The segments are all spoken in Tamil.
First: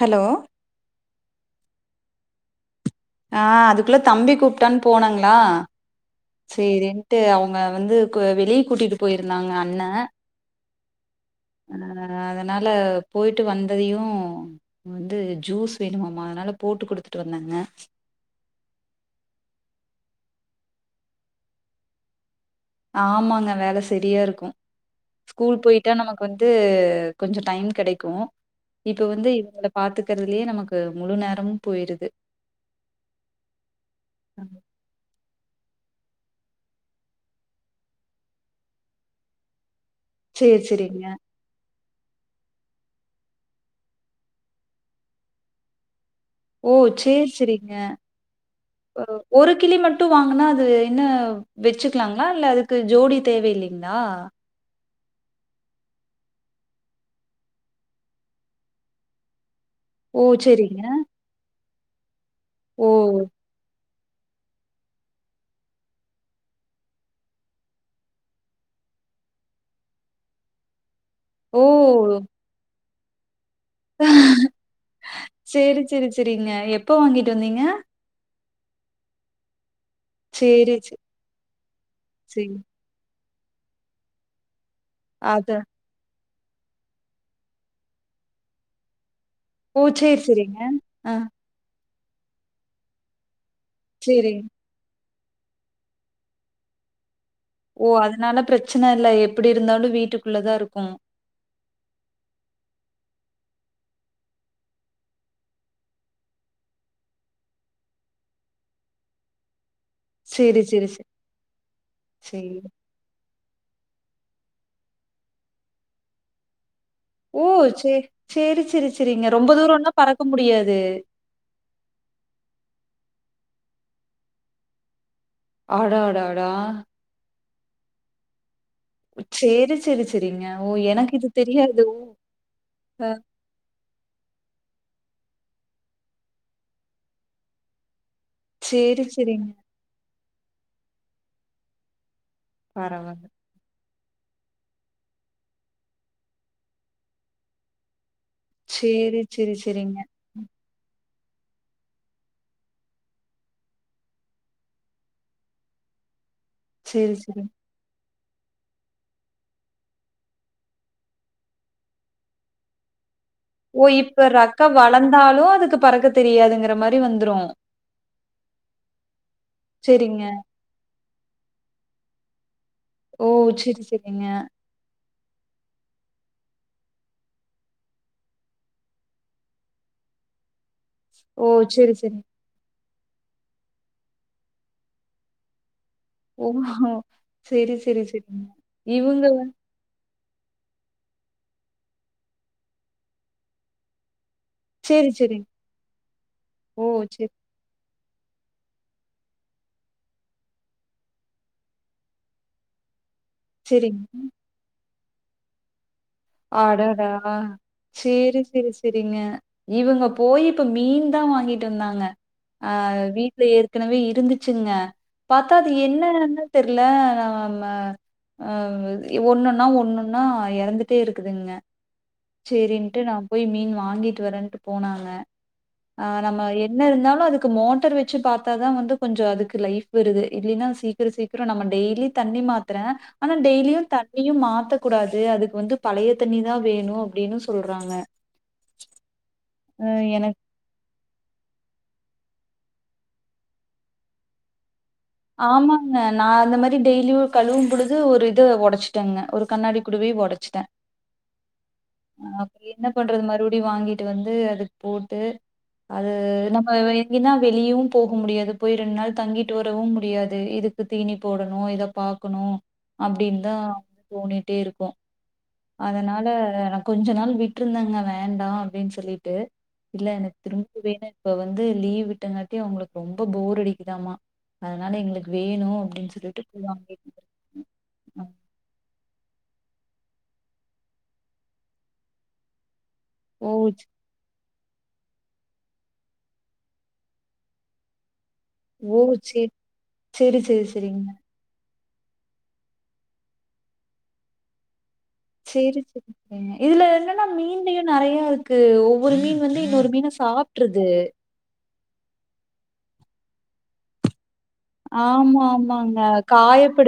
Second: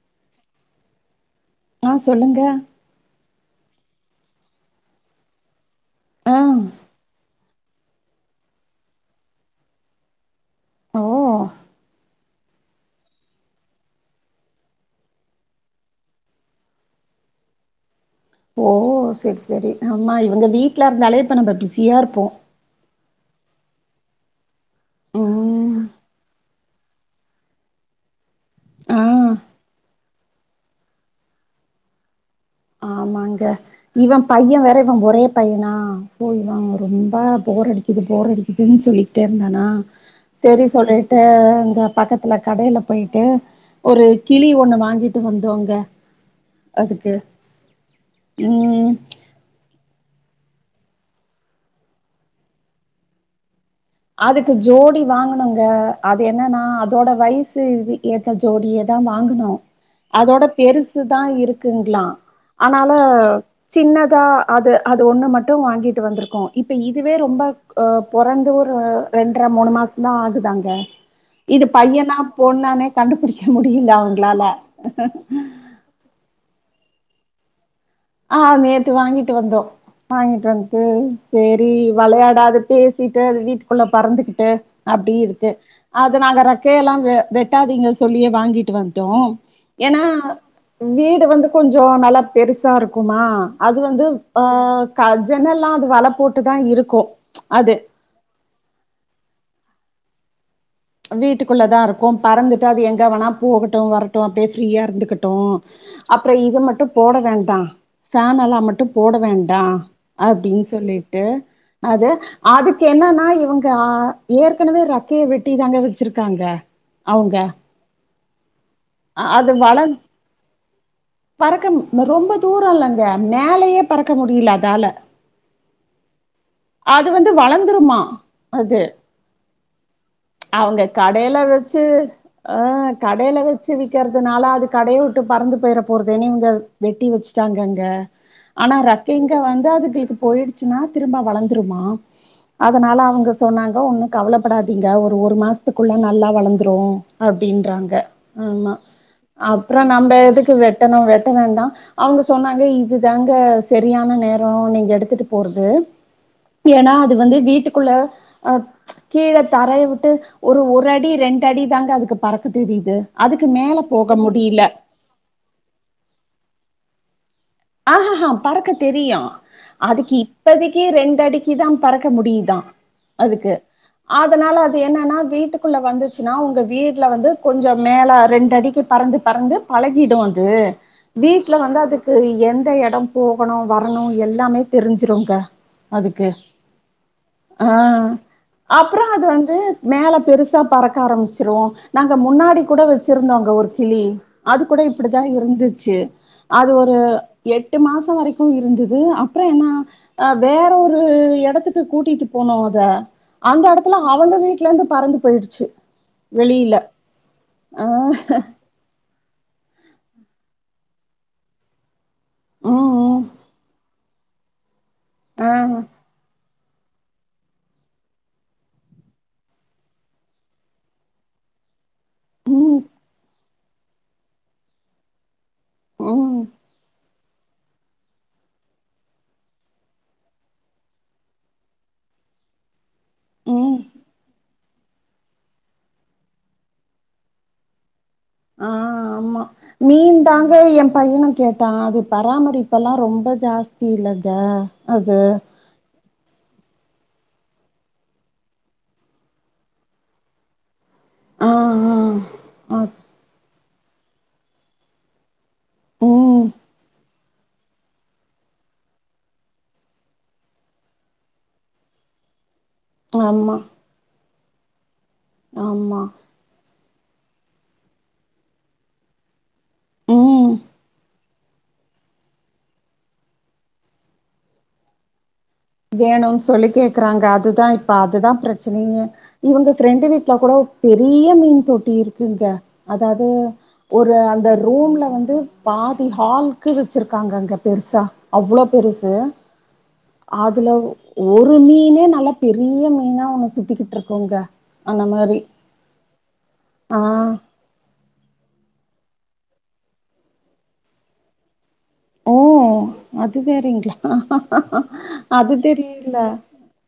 ஹலோ ஆ சொல்லுங்க ஆ அதுக்குள்ள தம்பி கூப்ட்டான்னு போனாங்களா ஆ சேரின்ட்டு அவுங்க வந்து க்கு வெளியே கூட்டிட்டு போய்ருந்தாங்க அண்ண ஓ அ அதனால போய்ட்டு வந்ததையு வந்து ஜூஸ் வேணுமாம்மா அதனால போட்டு குடுத்துட்டு வந்தாங்க ஓ செரி செரி ஆமா இவங்க வீட்டுல இருந்தாலே இப்ப நம்ம பிஸியா இருப்போ ஆமாங்க வேல செரியா இருக்கு ஸ்கூல் ம் போய்ட்டா நமக் கு வந்து கொஞ்ச டைம் கெடைக்கு ஆ இப்ப வந்து இவங்கள பாத்துக்கறதுலயே நமக்கு முழு நேரமு போய்ருது மாங்க இவ பையே வேற இவ ஒரே பையனா சோ இவ ரொம்ப போர் அடிக்குது போர் அடிக்குதுன்னு சொல்லிட்டே இருந்தானா சேரி செரி சேரிங்க சொல்லிட்டு அந்த பக்கத்துல கடையில போய்ட்டு ஒரு கிளி ஒண்ணு வாங்கிட்டு வந்தோம்ங்க ஓ சேரி சேரிங்க ம் ஒரு கிளி மட்டு வாங்குனா அது என்ன வச்சுக்கலாங்களா இல்ல அதுக்கு ஜோடி தேவை இல்லைங்களா அதுக்கு ஜோடி வாங்கணுங்க அது என்னன்னா அதோட வய்சு இது ஏத்த ஜோடி எத் தா வாங்குனோ ஓ அதோட சேரிங்க பெருசு தா இருக்குங்களா ஓ அனால சின்னதா அது அது ஒண்ணு மட்டு வாங்கிட்டு வந்திருக்குகோ இப்ப இதுவே ரொம்ப ஆ பொறந்து அ ரெண்டர மூணு மாச தா ஆகுதாங்க ஓ! இது பையனா பொண்ணானே கண்டுபுடிக்க முடியில அவுங்களால சேரி சேரிங்க எப்போ வாங்கிட்டு வந்தீங்க ஆ ஆ நேத்து வாங்கிட்டு வந்தோ வாங்கிட்டு சரி, வந்துட்டு சரி, செரி விளையாட சரி. அது பே சிட்டு அது வீட்டுக்குள்ள பறந்துகிட்டு அப்டி அத இருக்கு அது நாங்க ரெக்கைய எல்லா வெ வெட்டாதீங்க சொல்லியே வாங்கிட்டு வன்ட்டோ ஓ! ஏன்னா சரி, சரிங்க. ஆ வீடு வந்து கொஞ்சோ நல்லா பெருசா இருக்கனு அது வந்து சரி. அ க ஜன்னல்லா அது வள போட்டு தா இருக்கு அது ஒ அதனால ப்ரச்சன இல்ல எப்டி இருந்தாலு வீட்டுக்குள்ள தா இருக்கு வீட்டுக்குள்ள தா இருக்கு பறந்துட்டு அது எங்கே வேணா போகட்டு வரட்டு அப்டியே ஃப்ரீயா இருந்துக்கட்டோ அப்பறோ இத மட்டு போட வேண்டா ஃபேனலா மட்டு போட வேண்டா சரி, அப்டின்னு சரி, சரி, சொல்லிட்டு அத சரி. அதுக் என்னான்னா இவுங்க ஏற்கனவே ரெக்கைய வெட்டி தாங்க வச்சுருக்காங்க ஓ சே சேரி சேரி சேரிங்க ரொம்ப தூரம்னா பறக்க முடியாது பறக்கனு ரொம்ப தூரோ இல்லங்க மேலயே பறக்க முடில அதால அடா டா டா அது வந்து வளந்துருமா அது சேர்ரி சேரி சேரி அவுங்க கடைல வச்சு ஆ அ கடைல வ வச்சு விக்கெற்துனால அது கடைய விட்டு பறந்து போய்ற போர்துன்னு நீங்க வெட்டி வச்சுட்டாங்கங்க ஆனா சரி, ரெக்கைங்க சரிங்க. வந்து அதுகளுக்கு போயிடுச்சுன்னா திரும்ப வளந்துருமா அதனால பரவால்ல. அவுங்க சொன்னாங்க ஒன்னும் கவலப்படாதீங்க ஒரு ஒரு மாசத்துக்குள்ள நல்லா வளந்துரு அப்டின்றாங்க ஆமா சரி, சரி, அப்றோ சரிங்க. நம்ப ம். எதுக்கு வெட்டணு வெட்ட வேண்டா அவுங்க சொன்னாங்க இது தாங்க சரியான நேரோ நீங்க எடுத்துட்டு போறது ஏன்னா அது சரி, வந்து சரி. வீட்டுக்குள்ள அ கீழே தரய விட் டு ஒரு ஒரு அடி ரெண்டு அடி தாங்க அதுக்கு பறக்க தெரியிது அதுக்கு மே ஓ இப்ப றெக்க வளந்தாலும் அதுக்கு பறக்க தெரியாதுங்குற மாரி வந்துரு ஆஹ் ஹாஹா பறக்க தெரியு அதுக்கு செரிங்க இப்பதெக் கி ரெண்டு அடிக்கு தா பறக்க முடியு தா ஓ அதுக்கு செரி செரிங்க அதனால இப்ப என்னன்னா வீட்டுக்குள்ள வந்துச்சுன்னா உங்க வீட்டுல வந்து கொஞ்சோ மேல ரெண்டு அடிக்கு பறந்து பறந்து பழகிடும் அது ஓ வீட்ல வந்து செரி அதுக்கு செரி எந்த எடோ போகணு வரணு எல்லாமே தெரிஞ்சிருங்க அதுக்கு ஓ ஆ செரி செரி செரிங்க அப்பறோ அது இவுங்க வந்து மேல பெருசா பறக்க ஆரம்புச்சுரு நாங்க முன்னாடி கூட வச்சிருந்தோங்க ஒரு கிளி அது கூட செரி இப்டிதா செரி இருந்துச்சு அது ஓ ஒரு செரி எட்டு மாசோ வரைக்கு இருந்துது அப்பறோ என்னா அ வேற ஒரு எடத்துக்கு கூட்டிட்டு போனோ அத அந்த எடத்துல செரிங்க அவங்க வீட்ல இருந்து பறந்து போயிடுச்சு வெளியில அடாடா ஆ சேரி சேரி சேரிங்க இவுங்க போய் இப்ப மீன் தா வாங்கிட்டு வந்தாங்க ஆ ம் ம் வீட்ல ஏற்கனவே இருந்து ச்சுங்க ஆ பாத்தா அது என்னன்ன தெர்ல ந நாம ஒண்ணொன்னா ஒண்ணொன்னா எறந்து டே இருக்குதுங்க ம் சேரினுட்டு நா போய் மீன் வாங்கிட்டு வரேன்ட்டு போனாங்க ஆ நம்ம ம் என்ன இருந்தாலு அதுக்கு மோட்டர் வச் ச்சு பாத்தா தா வந்து கொஞ்சோ அதுக்கு லைஃப் வருது இல்லேன்னா சீக்கிரோ சீக்கிரோ நம்ம டெய்லி தண்ணி மாத்றே மாத்துறோம் ஆனா ம் டெய்லியு தண்ணியு மாத்த கூடாது அதுக்கு வந்து பழய தண்ணி தா வேணு அப்டின்னு சொல்றாங்க ஆ ஆம்மா அ மீன் தா எனக்கு அத எ பையே கேட்டா அது பராமரிப்பு எல்லா ரொம்ப ஜாஸ்தி இல்லத அது ஆமாங்க நா அந்த மாரி டெய்லியும் கழுவும் பொழுது ஒரு இத ஒடச்சுட்டேங்க ஒரு கண்ணாடி குடுவய ஒடச்ட்டே ஆ அப் ஆ ஆ என்ன பண்றது மறுபடியு வாங்கிட்டு வந்து அது போட்டு அது ம் நம்ம எங்கெனா வெளியவு போக முடியாது போய் ரெண்டு நாள் தங்கிட்டு வரவு மு முடியாது இதுக்கு தீனி போடணு இத பாக்கணு அப்டின் தா ஆமா தோணிட்டே இருக்கு ஆமா அதனால கொஞ்ச நாள் விட்டுருந்தாங்க வேண்டா அப்டின்னு சொல்லிட்டு இல்ல எனக்கு ம் திரும்ப வேணு இப்ப வந்து லீவ் விட்டங்காட்டியு அவங்களுக்கு ரொம்ப போர் அடிக்குதாமா அதனால எங்களுக்கு வேணு வேணுன்னு சொல்லி கேக்குறாங்க அதுதா இப்ப அதுதா பிரச்சனயே இவங்க ஃப்ரெண்டு வீட்ல கூட பெரிய மீன் தொட்டி இருக்குங்க அதாது ஓ! ச்ச- ஒரு ஒரு அந்த ரூம்ல வந்து பாதி ஹால்க்கு வச்சிருக்காங்க அங்க பெருசா அவ்ளோ ஓ! பெருசு சரி, சரி, சரி, அதுல சரிங்க. ஒரு மீனே நல்லா பெரிய மீனா ஒன்னு சுட்டுட்டு இருக்கோங்க அந்த மாரி சேரி இதுல ஆ என்னன்னா மீன் நெறையா இருக்கு ஒவ்வொரு மீன் வந்து இன்னொரு மீன சாப்ட்ருது ஓ அது வேறைங்களா அது தெரியல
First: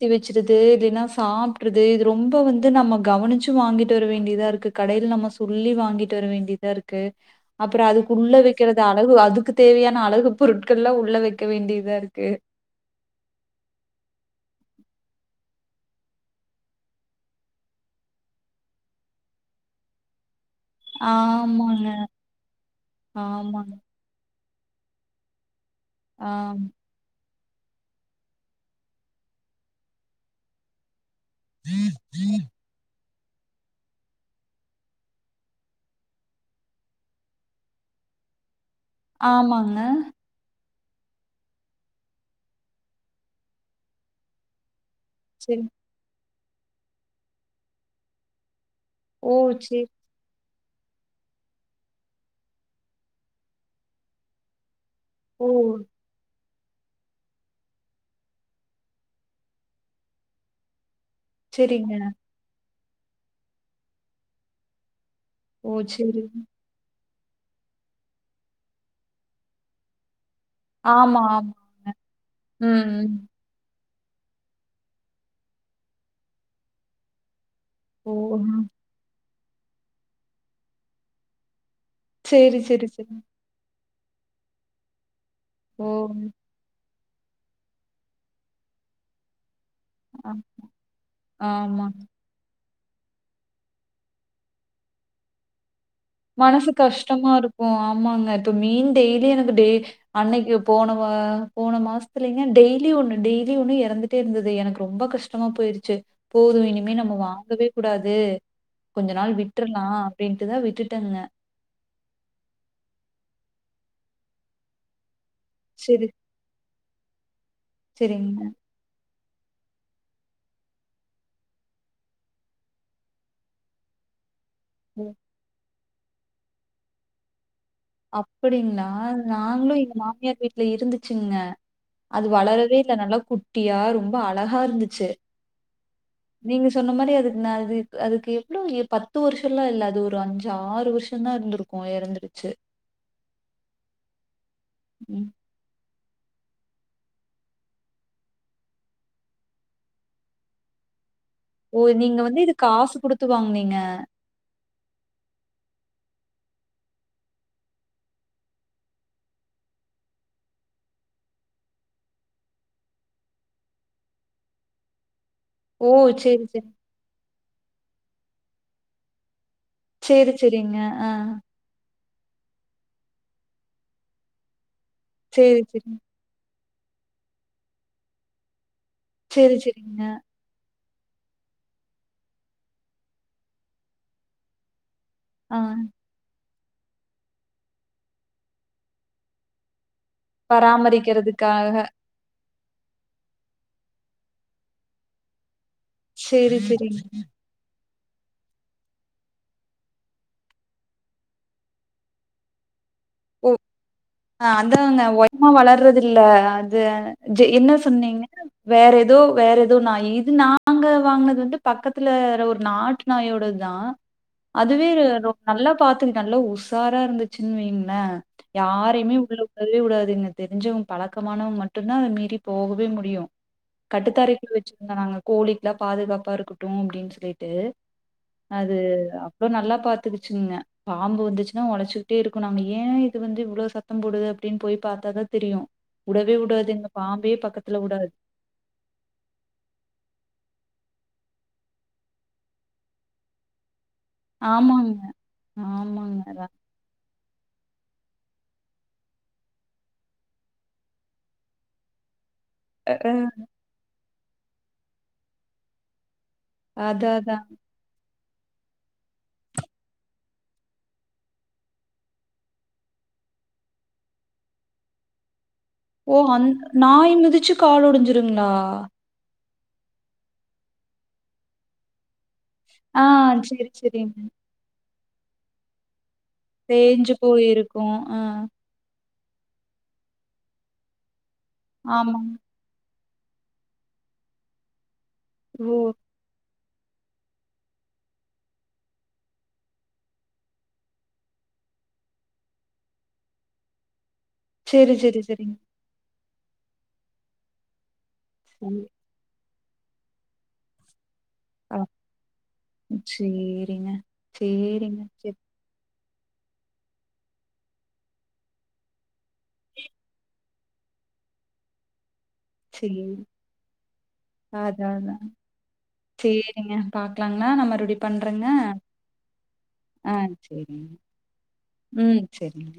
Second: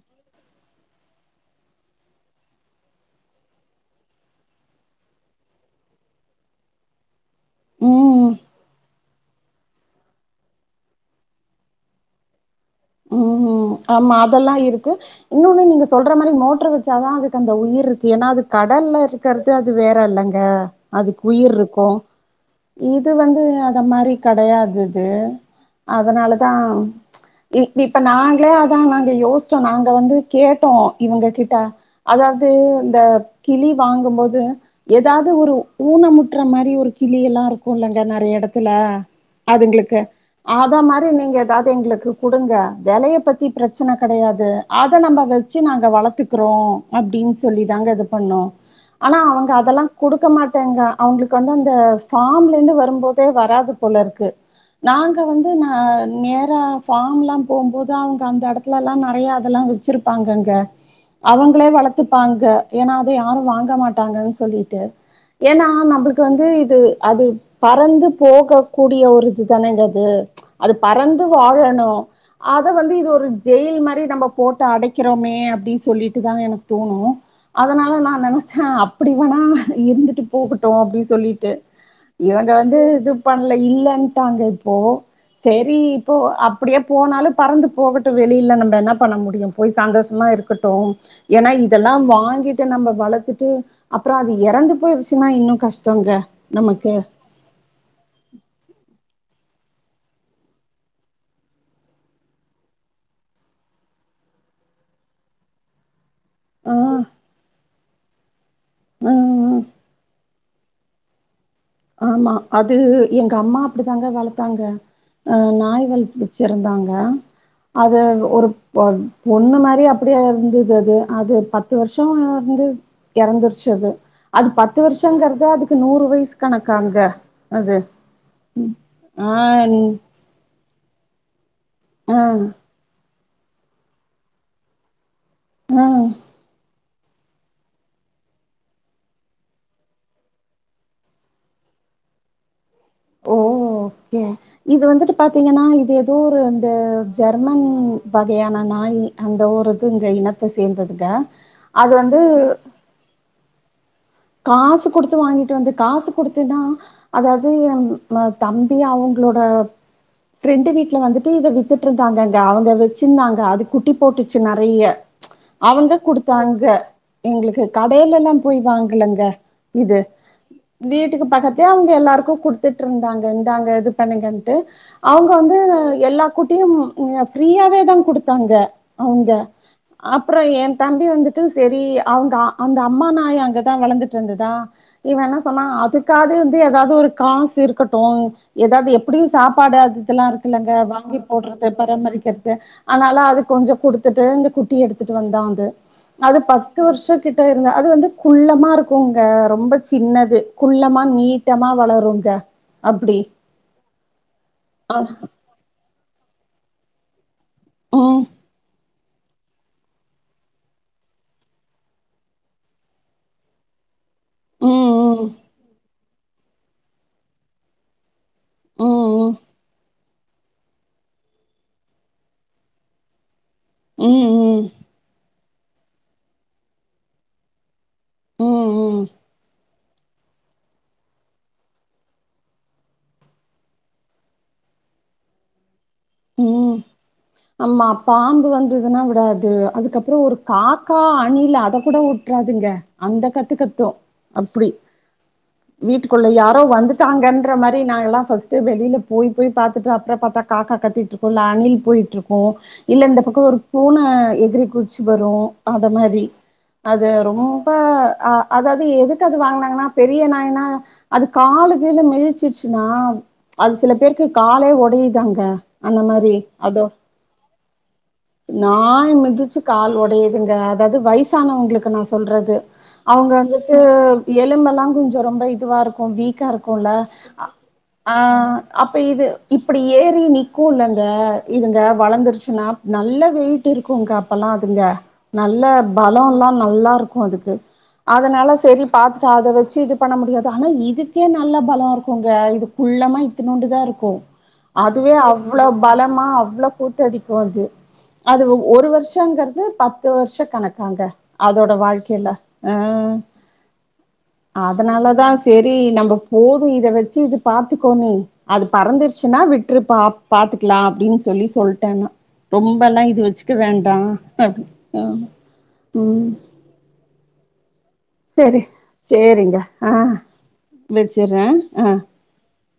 சுத்தி வச்சுருது இல்லைன்னா சாப்பிடறது இது ரொம்ப வந்து நம்ம கவனிச்சு வாங்கிட்டு வர வேண்டியதா இருக்கு கடையில நம்ம சொல்லி வாங்கிட்டு வர வேண்டியதா இருக்கு அப்றோ ம் அதுக்குள்ள வைக்கிறது அழகு அதுக்கு தேவையான அழகு பொருட்கள் எல்லா உள்ள வைக்க வேண்டியதா இருக்கு ம் ம் ஆமா அதெல்லா இருக்கு இன்னோனு நீங்க சொல்ற மாரி மோட்டர் வச்சாதா அதுக்கு அந்த உயிர் இருக்கு ஏன்னா அது கடல்ல இருக் இருக்குறது அது வேற இல்லங்க அதுக்கு உயிர் ஆமாங்க, இருக்கு இது வந்து ஆமாங்க. அத மாரி கெடையாதுது அதனால தா ஆம். இ இப்ப நாங்களே அதா நாங்க யோசிச்சோ நாங்க வந்து கேட்டோ இவங்க கிட்ட அதாவது இந்த கிளி வாங்கும்போது ஏதாவது ஒரு ஊனமுட்டுற மாரி ஒரு கிளி எல்லா இருக்கும்லங்க நெறைய இடத்துல ஆமாங்க. அதுங்களுக்கு அத மாதிரி நீங்க ஏதாவது எங்களுக்கு கொடுங்க வெலையபத்தி பிரச்சன கெடையாது அத நம்ம வச்சு சரி. நாங்க வளத்துக் இருக்கறோ அப்டின்னு சொல்லி தாங்க இது பண்ணோ ஆனா ஓ! அவங்க அதெல்லா சரி. குடுக்க மாட்டேங்க அவங்களுக்கு வந்து அந்த ஃபம்ல இருந்து வரும்போதே வராது போல இருக்கு நாங்க ஓ! வந்து ந நேரா ஃபாம் எல்லா போம்போது அவங்க அந்த எடத்துல எல்லா நெறையா அதெல்லா வச்சிருப்பாங்க அங்க அவங்களே சரிங்க. வளத்துப்பாங்க ஏன்னா அத யாரு வாங்க மாட்டாங்கன்னு சொல்லிட்டு ஏன்னா ஓ! நம்மளுக்கு சரி. வந்து இது அது பறந்து போகக் கூடிய ஒரு இது தானேங்க அது ஆமா, பறந்து ஆமா. வாழணு அத ம், வந்து இது ம். ஒரு ஜெயில் மாரி நம்ம போட்டு அடைக்கிறோமே அப்டின்னு சொல்லிட்டு தாங்க எனக்கு தோணு அதனால நா ஓ! நெனச்சே அப்டி வேணா இருந்துட்டு போகட்டு அப்டின்னு சொல்லிட்டு இவங்க சரி, வந்து சரி, இது சரி. பண்ணல இல்லன்ட்டாங்க இப்போ செரி ஓ! இப்போ அப்டியே போனாலு பறந்து போகட்டு வெளியில நம்ம என்ன பண்ண முடியு போய் சந்தோஷமா ஆ இருக்கட்டு ஏன்னா ஆமா. இதெல்லா வாங்கிட்டு நம்ம வளத்துட்டு அப்றோ அது எறந்து போயிருச்சுன்னா இன்னு கஷ்டங்க மனசு நமக்கு கஷ்டமா இருக்கு ஆமாங்க இப்போ மீன் டெய்லி எனக்கு டே அன்னைக்கு போன போன மாசத்துலங்க டெய்லி ஒண்ணு டெய்லி ஒண்ணு எறந்துட்டே இருந்தது எனக்கு ரொம்ப கஷ் கஷ்டமா போயிருச்சு போது இனிமே ஆஹ் நம்ம வாங்கவே கூடாது கொஞ்ச நாள் ஆஹ் விட்டுரலா அப்டின்ட்டுதா விட்டுட்டேனுங்க ஆமா அது எங்க அம்மா அப்டித்தாங்க வளத்தாங்க அ நாய் வள சரி, ச்சுருந்தாங்க அது சரிங்க. ஒரு ஒரு பொண்ணு மாரி அப்டியே இருந்தது அது அது பத்து வருஷோ இருந்து எறந்தருச்சு அது அது பத்து பத்து ம். வருஷங்கறது அதுக்கு நூறு வயசு கணக்காங்க அது அப்டிங்களா ஆ நாங்களு எங்க மாமியார் வீட்ல இருந்துச்சுங்க ஆ அது வளரவே இல்ல நல்லா குட்டியா ரொம்ப அழகா இருந்துச்சு நீங்க சொன்ன மாரி அதுக்கு நா இது அதுக்கு எவ்ளோ பத்து வருஷோலா இல்ல அது ஒரு அஞ்சு ஆறு வருஷ தா இருந்திரு‌ கோ எறந்துடுச்சு ஓ ஓகே இது வந்துட்டு ம். பாத்தீங்கன்னா இது ஊர் அந்த ஜெர்மன் வகையான நாய் அந்த ஊர் இது இங்க இனத் த சேர்ந்ததுக ஓ நீங்க வந்து இது காசு குடுத்து வாங்கனீங்க காசு குடுத்து வாங்கிட்டு வந்து காசு குடுத்துதா அதாவது தம்பி அவங்களோட ஃப்ரெண்டு வீட்ல வந்துட்டு இத வித்துட்டு இருந்தாங்க அங்க அவங்க வச்சிந்தாங்க அது குட்டி போட்டுச்சு நறைய ஓ! அவங்க சரி, குடுத்தாங்க சரி. எங்களுக்கு கடையிலா போய் வாங்கலங்க இது சரி, சரிங்க. ஆ. வீட்டுக்கு பக்கத் து அவங்க எல்லாருக்கு குடுத்துட்டு இருந்தாங்க இந்தாங்க இது பண்ணுங்கன்ட்டு அவங்க வந்து சரி, சரி. எல்லா குட்டியும் ஃப்ரீயாவே தா குடுத்தாங்க அவுங்க சரி, சரிங்க. அப்பற எ தம்பி வந்துட்டு சரி அவுங்க அந்த அம்மா நாய் அங்க வளந்துட்டு இருந்ததா இவ என்ன ஆ. சொன்னா அதுக் க்காது வந்து ஏதாவது ஒரு காசு இருக்கட்டு ஏதாவது எப்டியு சாப்பாடுஅது இதலா இருக்குல்லங்க வாங்கி போட்றது பராமரிக்கிறதுக்காக. பராமரிக்கற்து அதனால அது கொஞ்சோ குடுத்துட்டு இந்த குட்டி எடுத்துட்டு வந்தா அது அது சரி, பத்து சரிங்க. வருஷ கிட் ட இருங்க அது வந்து குள்ளமா இருக்குங்க ரொம்ப சின்னது குள்ளமா நீட்டமா வளருங்க அப்டி ஓ அதாங்க ஒயரமா வளர்றது இல்ல அது ஜ என்ன ம் சொன்னீங்க வேற எதோ வேற எதோ நாய் இது நாங்க வாங்கனது வந்து பக்கத்துலற ஒரு நாட்டு நாயோடு தா அதுவே ம் நல்லா பாத்துக்கு நல்லா உஷாரா இருந்துச்சுன்னு வைங்கள ம் யாரையுமே ம் உள்ள உடவே உடாதுங்க தெரிஞ்சவங்க பழக்கமானவங்க மட்டுதா அத மீறி போகவே முடியு கட்டுத்தாரைக்குல் ம் ம் வச்சிருந்தோ நாங்க கோழிக்கு எல்லா பாதுகாப்பா இருக்கட்டு அப்டின்னு சொல்லிட்டு அது ம் அவ்ளோ நல்லா பா த்துகுச்சுங்க பாம்பு வந்துச்சுன்னா ஒழச்சுக்கிட்டே இருக்கு நாங்க ஏ இது வந்து இவ்ளோ சத்தம் போடுது அப்டின்னு போய் பாத்தாதா தெரியு உடவே உடாது ம் எங்க பாம்பையே பக்கத்துல உடாது துதுனா உடாது அதுக்கப்புறோ ஒரு காக்கா அணில் அத கூட உட்றாதுங்க அந்த கத்து கத்தூ அப்டி ஆமாங்க ஆமாங்க வீட்டுக்குள்ள அதா யாரோ வந்து சாங்கன்ற மாரி நா எல்லா ஃபர்ஸ்ட் வெளில போய் போய் பாத்துட்டு அப்பற பாத்தா காக்கா கத்திட்டு இருக்கு இல்ல அணில் போய்ட்டு இருக்கு இல்ல இந்த பக்க ஒரு பூன எதிரி குச்சி வரு அ மாரி அது அதா அதா ரொம் அப்ப அதாவது எதுக்கு அது வாங்கனாங்கன்னா பெரிய நாய்னா அது கால கீழ மெதிச்சிருச்சுன்னா அது சில பேருக்கு காலே உடையுதாங்க அந்த ஓ மாதிரி அந் அதோ நாய் மிதிச்சு கால் ஒடஞ்சிருங்களா நா மிதிச்சு கால் ஒடையுதுங்க அதாவது வயசானவங்களுக்கு நா சொல்றது ஆ அவுங்க செரி வந்துட்டு செரிங்க எலும்பல்லா கொஞ்சோ ரொம்ப இதுவா இருக்கு வீக் க்க இருக்குல தேஞ்சு போயிருக்கு ஆ அப்ப இது இப்பிடி ஏறி நிக்கு இல்லங்க இதுங்க ஆமாங்க வளந்துருச்சுனா நல்ல வெயிட் இருக்குங்க அப்பல்லா அதுங்க நல்ல ஓ பலோலா நல்லாருக்கு அதுக்கு அதனால செரி பாத்துட்டு அத வெச்சு இது பண்ண முடியாது ஆனா இதுக்கே நல்ல பலோ இருக்குங்க இது குள்ளமா இத்துனோண்டு தா இருக்கு செரி அதுவே செரி செரிங்க அவ்வளவு பலமா அவ்ளோ கூட்டடிக்கு அது அது செரி ஒரு வர்ஷோங்கற்து பத்து வர்ஷ கணக்காங்க அதோட ஆ வாழ்க்கையில ம் சேரிங்க சேரிங்க அதனாலதா செரி சரி நம்ம போது இத வச்சு இது பாத்துக்கோனே அது பறந்துருச்சுனா விட்ருப்பா பாத்துக்கிலா அப்டின் சொல்லி சொல்ட்டே நா ரொம்பல்லா சேரி இது வச்சுக்க வேண்டா ம் இங்க பாக்கலாங்கிலா நாமறுவுடி செரி செரிங்க ஆ வெச்சுற ஆ செரிங்க